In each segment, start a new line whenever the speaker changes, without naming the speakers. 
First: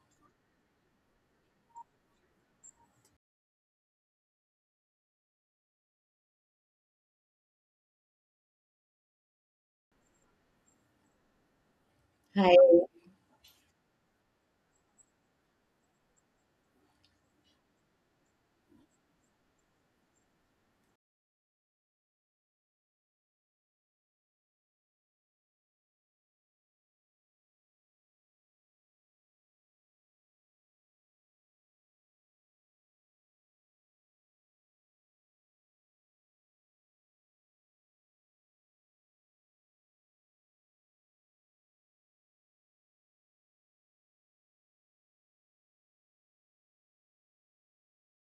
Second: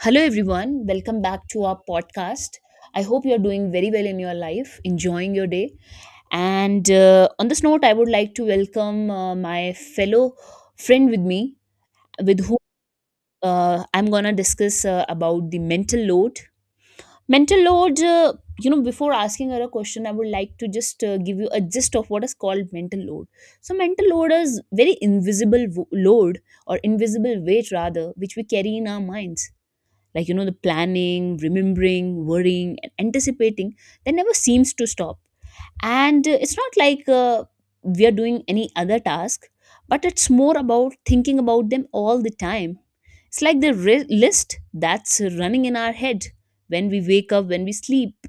Hello, everyone. Welcome back to our podcast. I hope you're doing very well in your life, enjoying your day. And on this note, I would like to welcome my fellow friend with me, with
Hi,
whom I'm going to discuss about the mental load. Mental load, before asking her a question, I would like to just give you a gist of what is called mental load. So, mental load is very invisible load or invisible weight, rather, which we carry in our minds, like the planning, remembering, worrying, and anticipating that never seems to stop. And it's not like we are doing any other task, but it's more about thinking about them all the time. It's like the ri list that's running in our head when we wake up, when we sleep.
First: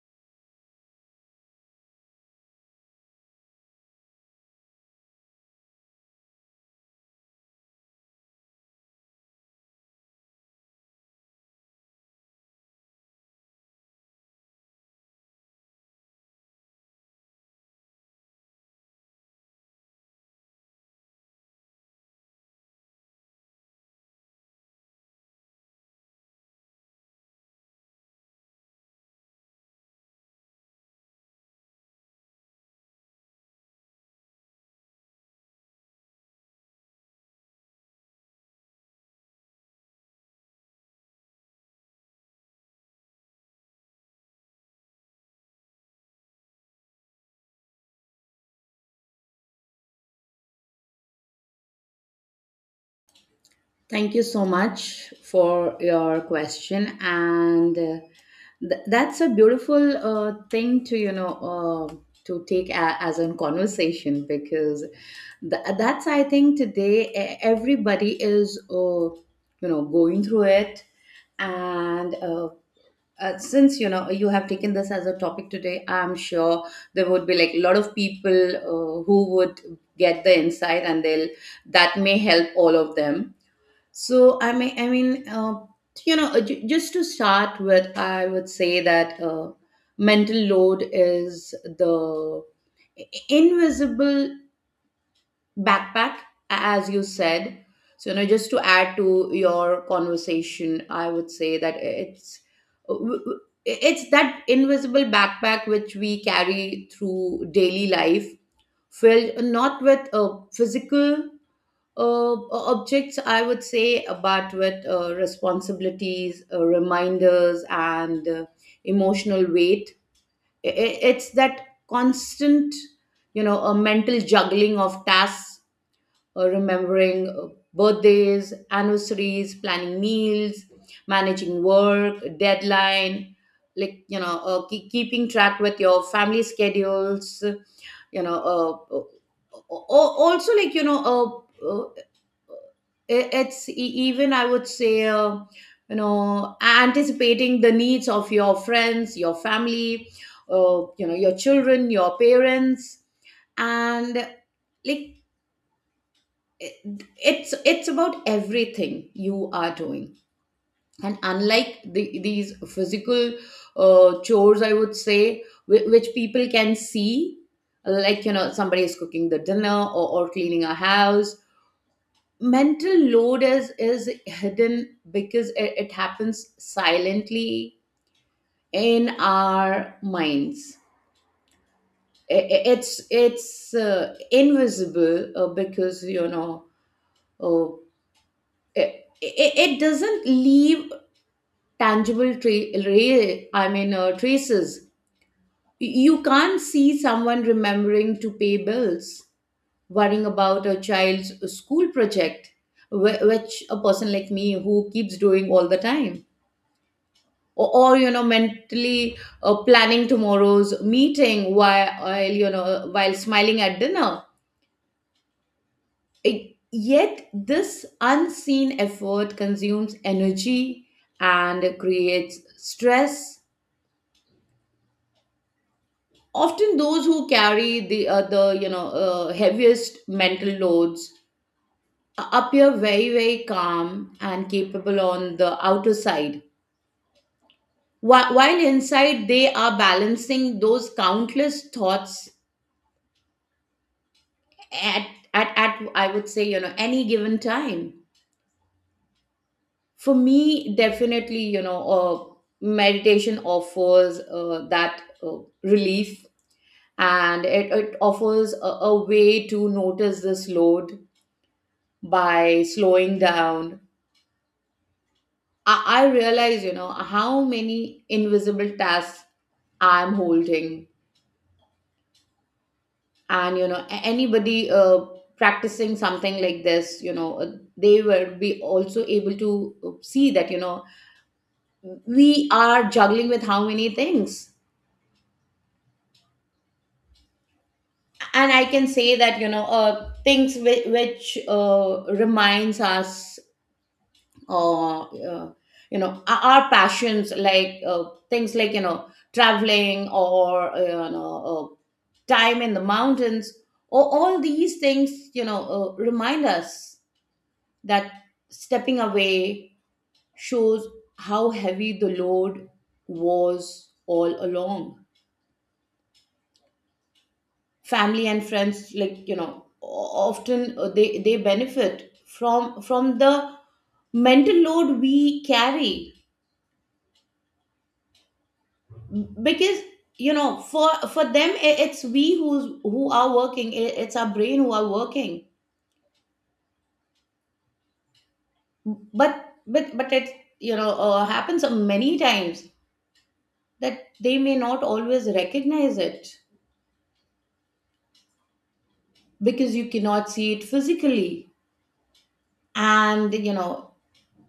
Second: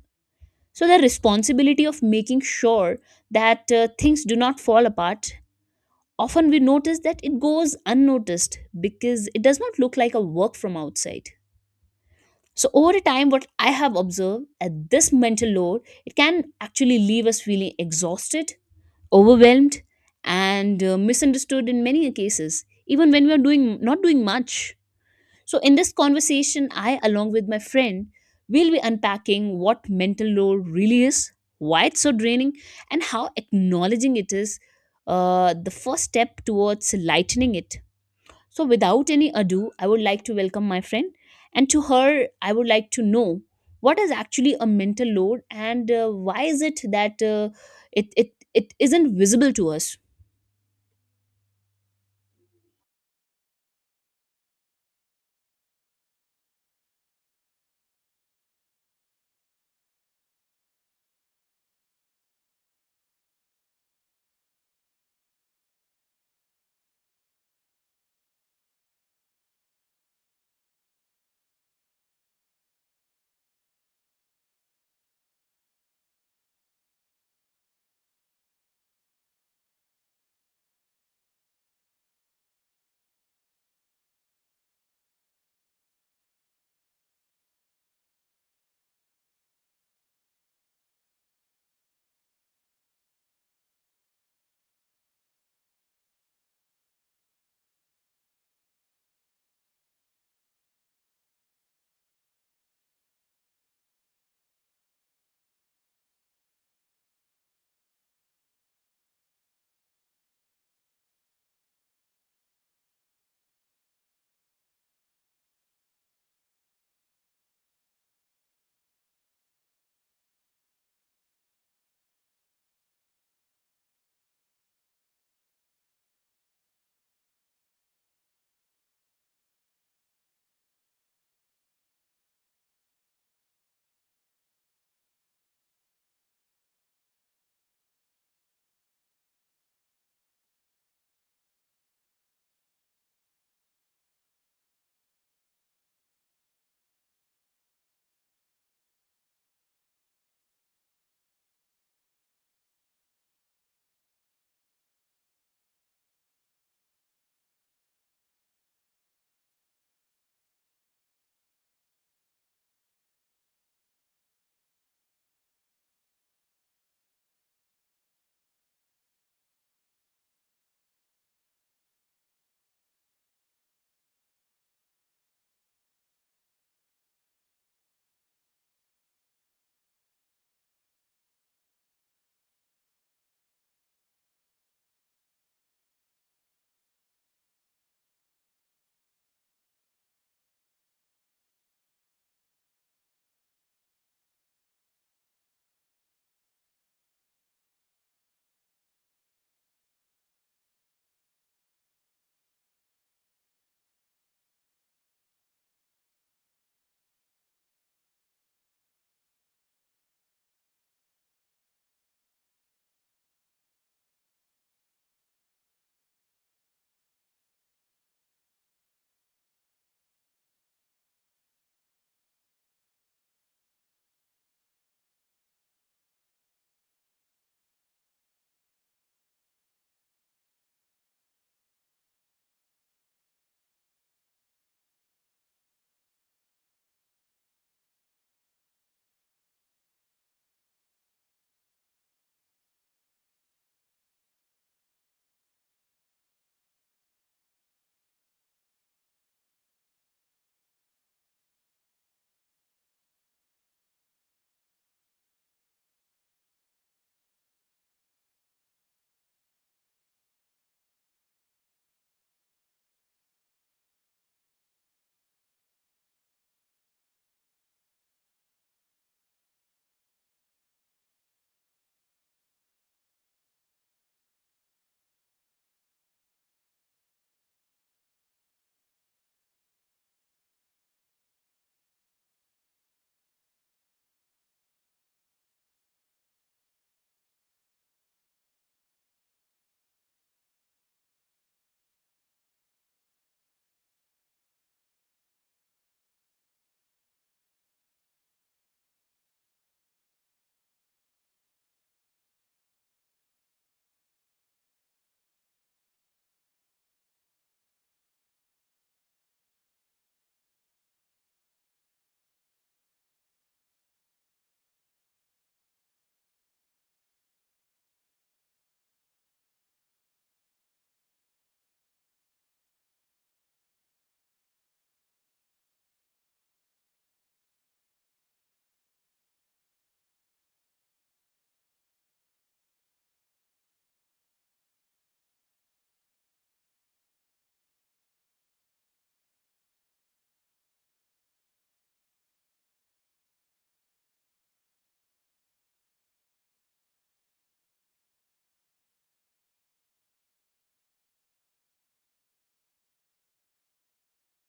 So the responsibility of making sure that things do not fall apart, often we notice that it goes unnoticed because it does not look like a work from outside. So over time, what I have observed at this mental load, it can actually leave us feeling exhausted, overwhelmed, and misunderstood in many cases, even when we are doing not doing much. So in this conversation, I, along with my friend, will be unpacking what mental load really is, why it's so draining, and how acknowledging it is the first step towards lightening it. So, without any ado, I would like to welcome my friend. And to her, I would like to know what is actually a mental load and why is it that it isn't visible to us?
thank you so much for your question. And that's a beautiful thing to, you know, to take as a conversation because that's, I think, today everybody is, you know, going through it. And since, you know, you have taken this as a topic today, I'm sure there would be like a lot of people who would get the insight and that may help all of them. So I mean, I mean, uh, you know, just to start with, I would say that mental load is the invisible backpack, as you said. So you know, just to add to your conversation, I would say that it's that invisible backpack which we carry through daily life filled not with physical objects, I would say, but with responsibilities, reminders, and emotional weight. It's that constant, you know, a mental juggling of tasks, remembering birthdays, anniversaries, planning meals, managing work, deadline, like, you know, keeping track with your family schedules you know uh, uh, Also like you know it's even I would say you know, anticipating the needs of your friends, your family, you know, your children, your parents, and like it's it's about everything you are doing. And unlike these physical chores I would say which people can see, like you know, somebody is cooking the dinner or cleaning a house, mental load is hidden because it happens silently in our minds. It's it's invisible because you know, uh, it, it it doesn't leave tangible traces. You can't see someone remembering to pay bills, worrying about a child's school project, which a person like me who keeps doing all the time. Or you know, mentally planning tomorrow's meeting while, you know, while smiling at dinner. Yet, this unseen effort consumes energy and creates stress. Often, those who carry the you know, heaviest mental loads appear very very calm and capable on the outer side. While inside they are balancing those countless thoughts at, at I would say you know any given time. For me, definitely you know, meditation offers that relief, and it offers a way to notice this load. By slowing down, I realize, you know, how many invisible tasks I'm holding. And, you know, anybody practicing something like this, you know, they will be also able to see that, you know, we are juggling with how many things. And I can say that, you know, things which reminds us, uh, uh, you know, our passions, like things like, you know, traveling or, you know, time in the mountains, or all these things, you know, remind us that stepping away shows how heavy the load was all along. Family and friends, like you know, often they benefit from the mental load we carry, because you know, for them, I- it's we who's who are working, it's our brain who are working. But but it, you know, happens many times that they may not always recognize it because you cannot see it physically. And you know,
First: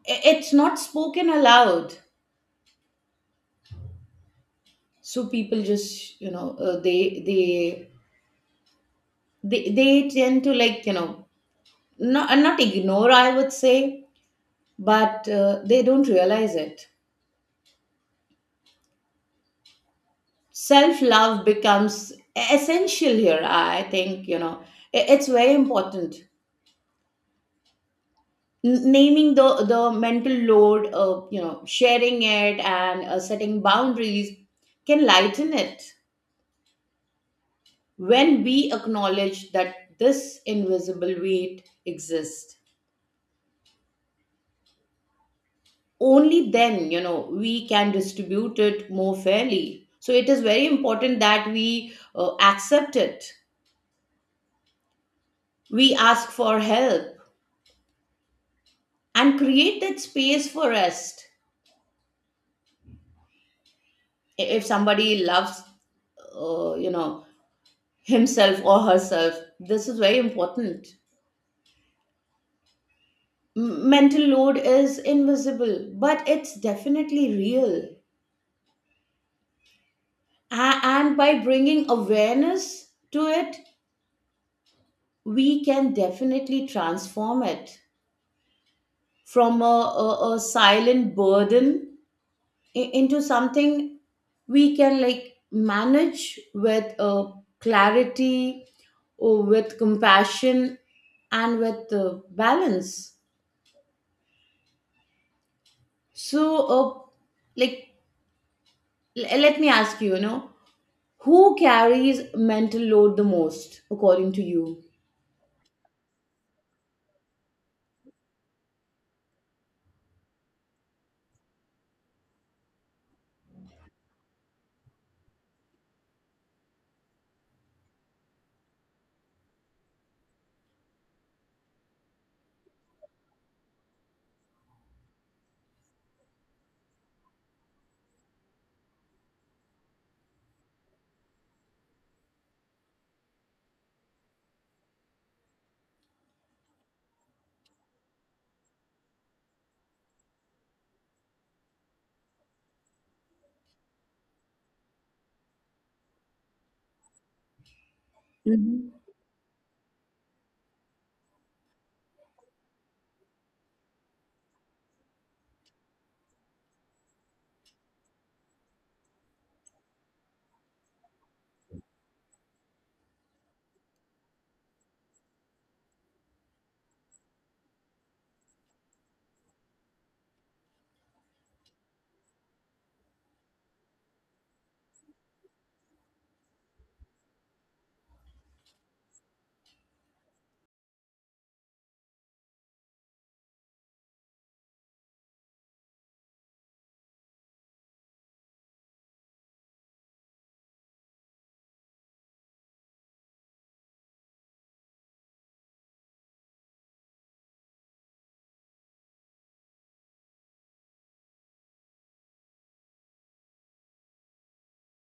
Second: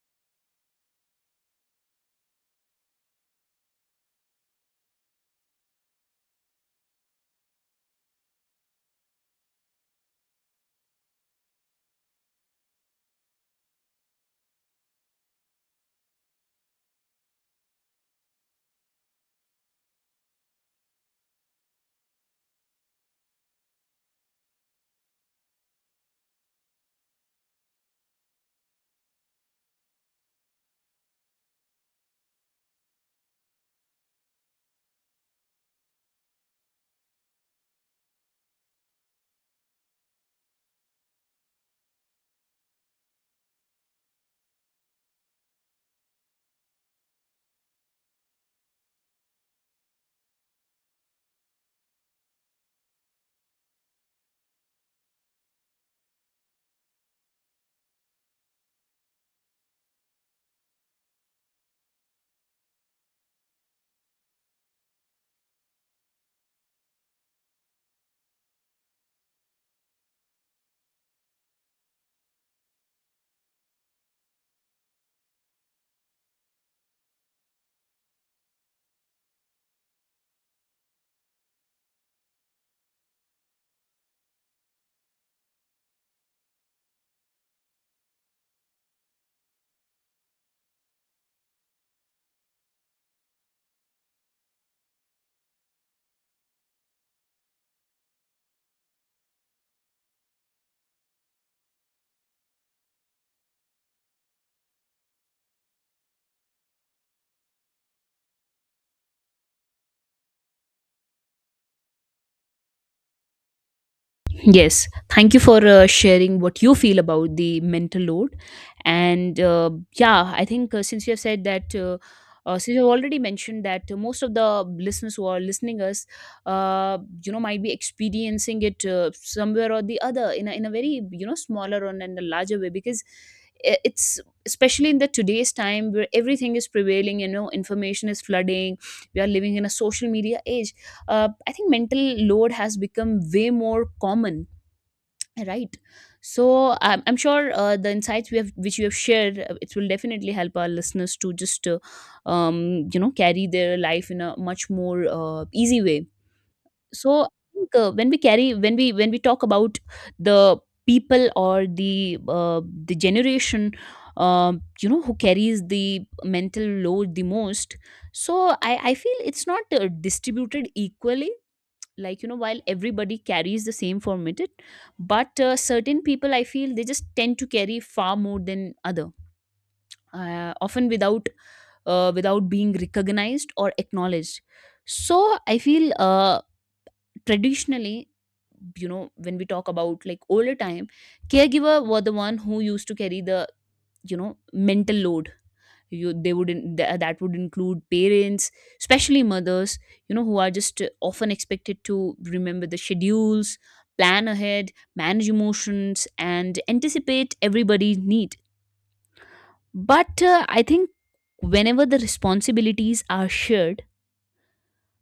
it's not spoken aloud, so people just you know, they tend to like you know, not ignore I would say, but they don't realize it. Self love becomes essential here, I think, you know. It's very important. Naming the mental load, you know, sharing it and setting boundaries can lighten it. When we acknowledge that this invisible weight exists, only then you know, we can distribute it more fairly. So it is very important that we accept it, we ask for help, and create that space for rest, if somebody loves you know, himself or herself. This is very important. Mental load is invisible, but it's definitely real. And by bringing awareness to it, we can definitely transform it from a silent burden into something we can like manage with clarity, or with compassion, and with balance. So like let me ask you, you know, who carries mental load the most, according to you?
Yes, thank you for sharing what you feel about the mental load. And yeah, I think since you have said that, since you've already mentioned that most of the listeners who are listening us, uh, might be experiencing it somewhere or the other in in a very, smaller and in a larger way because it's especially in the today's time where everything is prevailing, information is flooding, we are living in a social media age. I think mental load has become way more common, right? So I'm sure the insights we have which you have shared, it will definitely help our listeners to just carry their life in a much more easy way. So I think when we carry, when
Mhm.
we when we talk about the people or the generation, who carries the mental load the most? So I feel it's not distributed equally, like while everybody carries the same formatted. But certain people I feel they just tend to carry far more than other, often without without being recognized or acknowledged. So I feel traditionally, when we talk about like older time, caregiver were the one who used to carry the, mental load. You, they would that would include parents, especially mothers, who are just often expected to remember the schedules, plan ahead, manage emotions, and anticipate everybody's need. But I think whenever the responsibilities are shared,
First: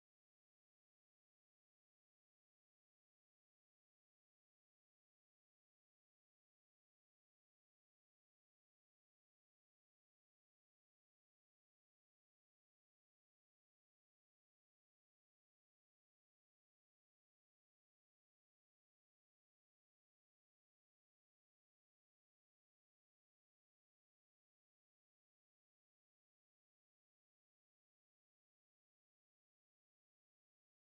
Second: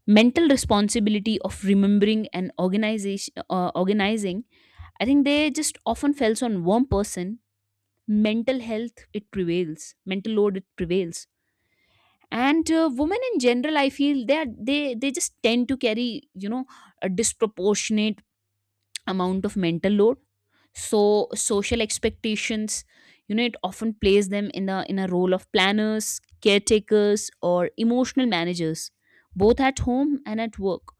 mental responsibility of remembering and organization, organizing, I think they just often falls on one person. Mental health it prevails, mental load it prevails. And women in general, I feel that they just tend to carry, a disproportionate amount of mental load. So social expectations, it often plays them in a, in a role of planners, caretakers, or emotional managers, both at home and at work.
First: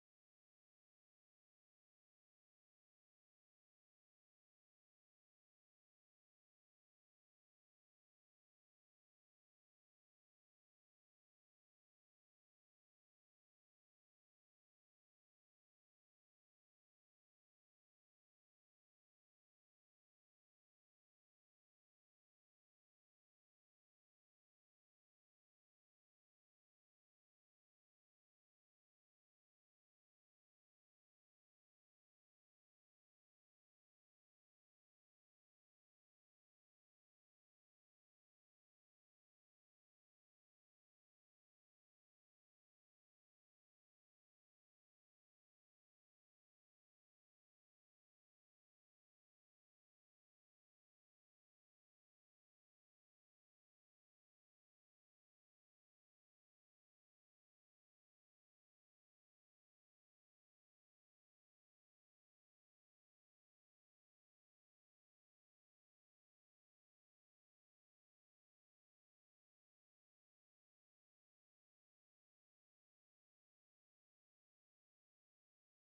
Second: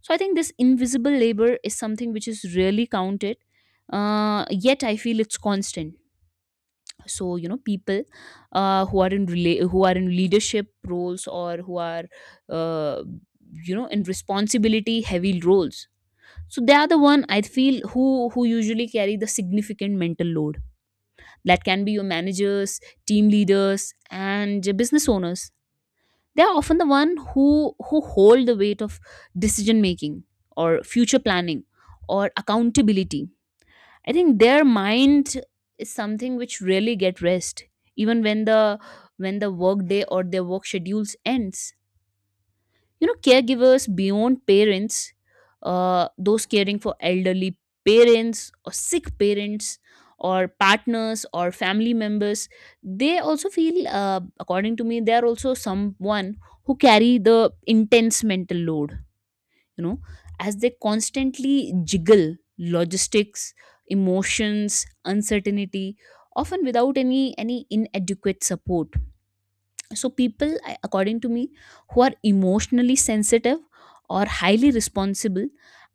So I think this invisible labor is something which is rarely counted, yet I feel it's constant. So you know, people who are in who are in leadership roles or who are uh, in responsibility heavy roles, so they are the one I feel who usually carry the significant mental load. That can be your managers, team leaders, and business owners. They are often the one who hold the weight of decision making, or future planning, or accountability. I think their mind is something which really get rest, even when the, when the work day or their work schedules ends. You know, caregivers beyond parents, those caring for elderly parents or sick parents or partners or family members, they also feel, according to me, they are also someone who carry the intense mental load, you know, as they constantly jiggle logistics, emotions, uncertainty, often without any, any inadequate support. So people, according to me, who are emotionally sensitive or highly responsible,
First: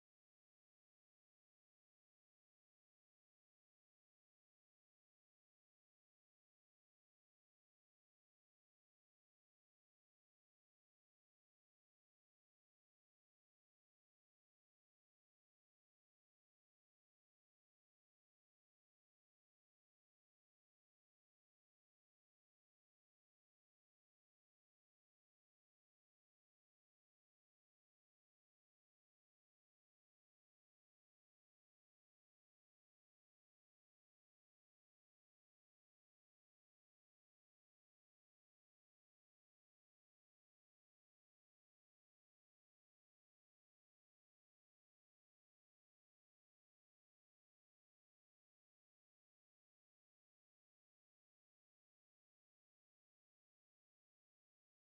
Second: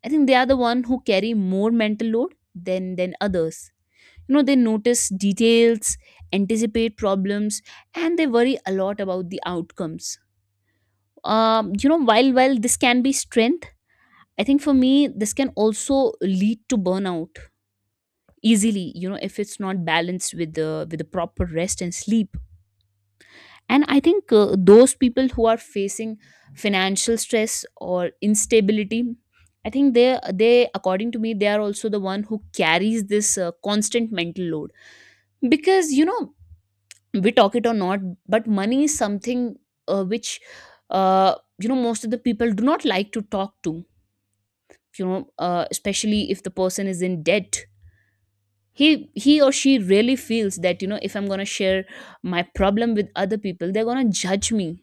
I think they are the one who carry more mental load than others. You know, they notice details, anticipate problems, and they worry a lot about the outcomes. You know, while this can be strength, I think for me, this can also lead to burnout easily, you know, if it's not balanced with the, with the proper rest and sleep. And I think those people who are facing financial stress or instability, I think they according to me, they are also the one who carries this constant mental load. Because you know, we talk it or not, but money is something which, uh, most of the people do not like to talk to. You know, especially if the person is in debt, he or she really feels that, you know, if I'm going to share my problem with other people, they're going to judge me.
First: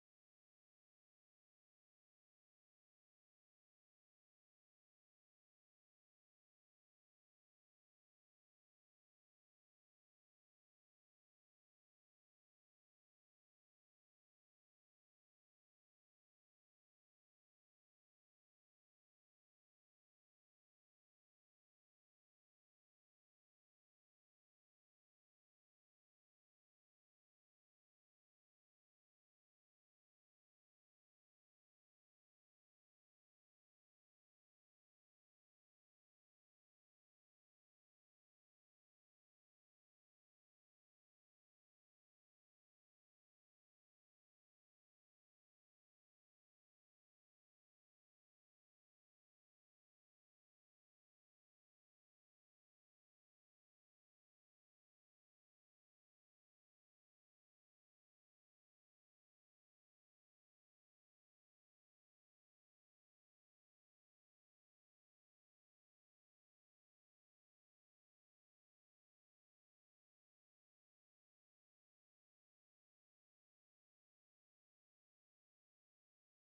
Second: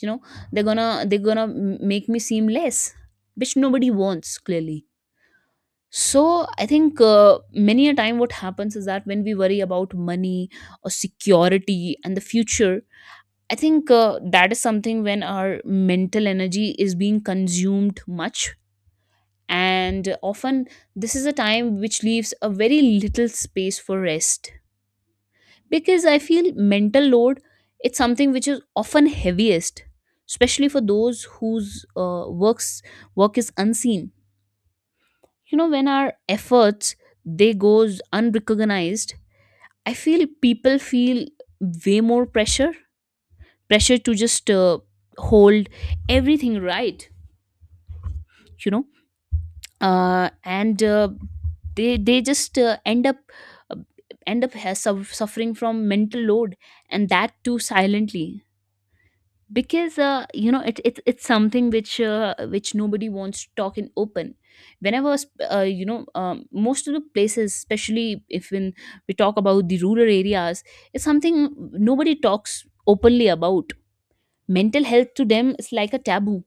You know, they're going to, they're going to make me seem less, which nobody wants clearly. So I think many a time what happens is that when we worry about money or security and the future, I think that is something when our mental energy is being consumed much. And often this is a time which leaves a very little space for rest. Because I feel mental load, it's something which is often heaviest, especially for those whose work is unseen. You know, when our efforts, they goes unrecognized, I feel people feel way more pressure, pressure to just hold everything, right? you know uh, and they just uh, end up has, suf- suffering from mental load, and that too silently. Because you know, it it's something which nobody wants to talk in open. Whenever most of the places, especially if when we talk about the rural areas, it's something nobody talks openly about. Mental health to them is like a taboo.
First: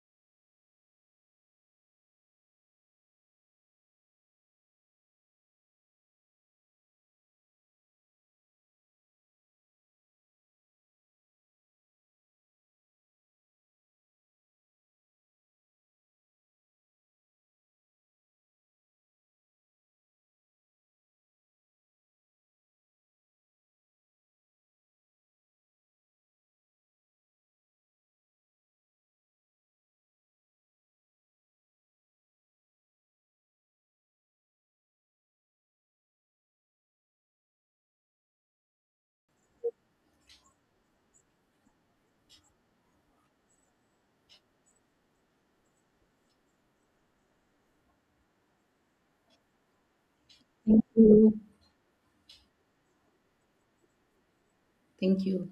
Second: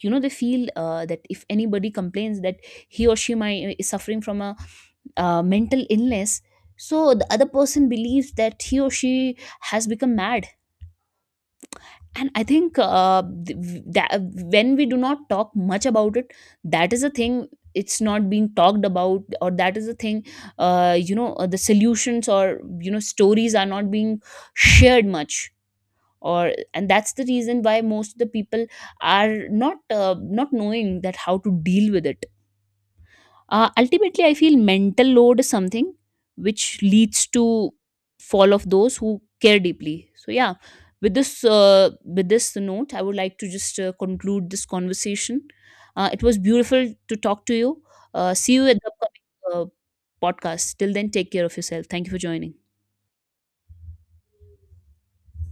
You know, they feel that if anybody complains that he or she might is suffering from a mental illness, so the other person believes that he or she has become mad. And I think that when we do not talk much about it, that is a thing. It's not being talked about, or that is a thing, the solutions or, you know, stories are not being shared much, or, and that's the reason why most of the people are not not knowing that how to deal with it. Ultimately I feel mental load is something which leads to fall of those who care deeply. So yeah, with this uh, with this note, I would like to just conclude this conversation. It was beautiful to talk to you. See you at the upcoming podcast.
Thank
Till then, take
you.
care of yourself. Thank you for joining.
Thank you.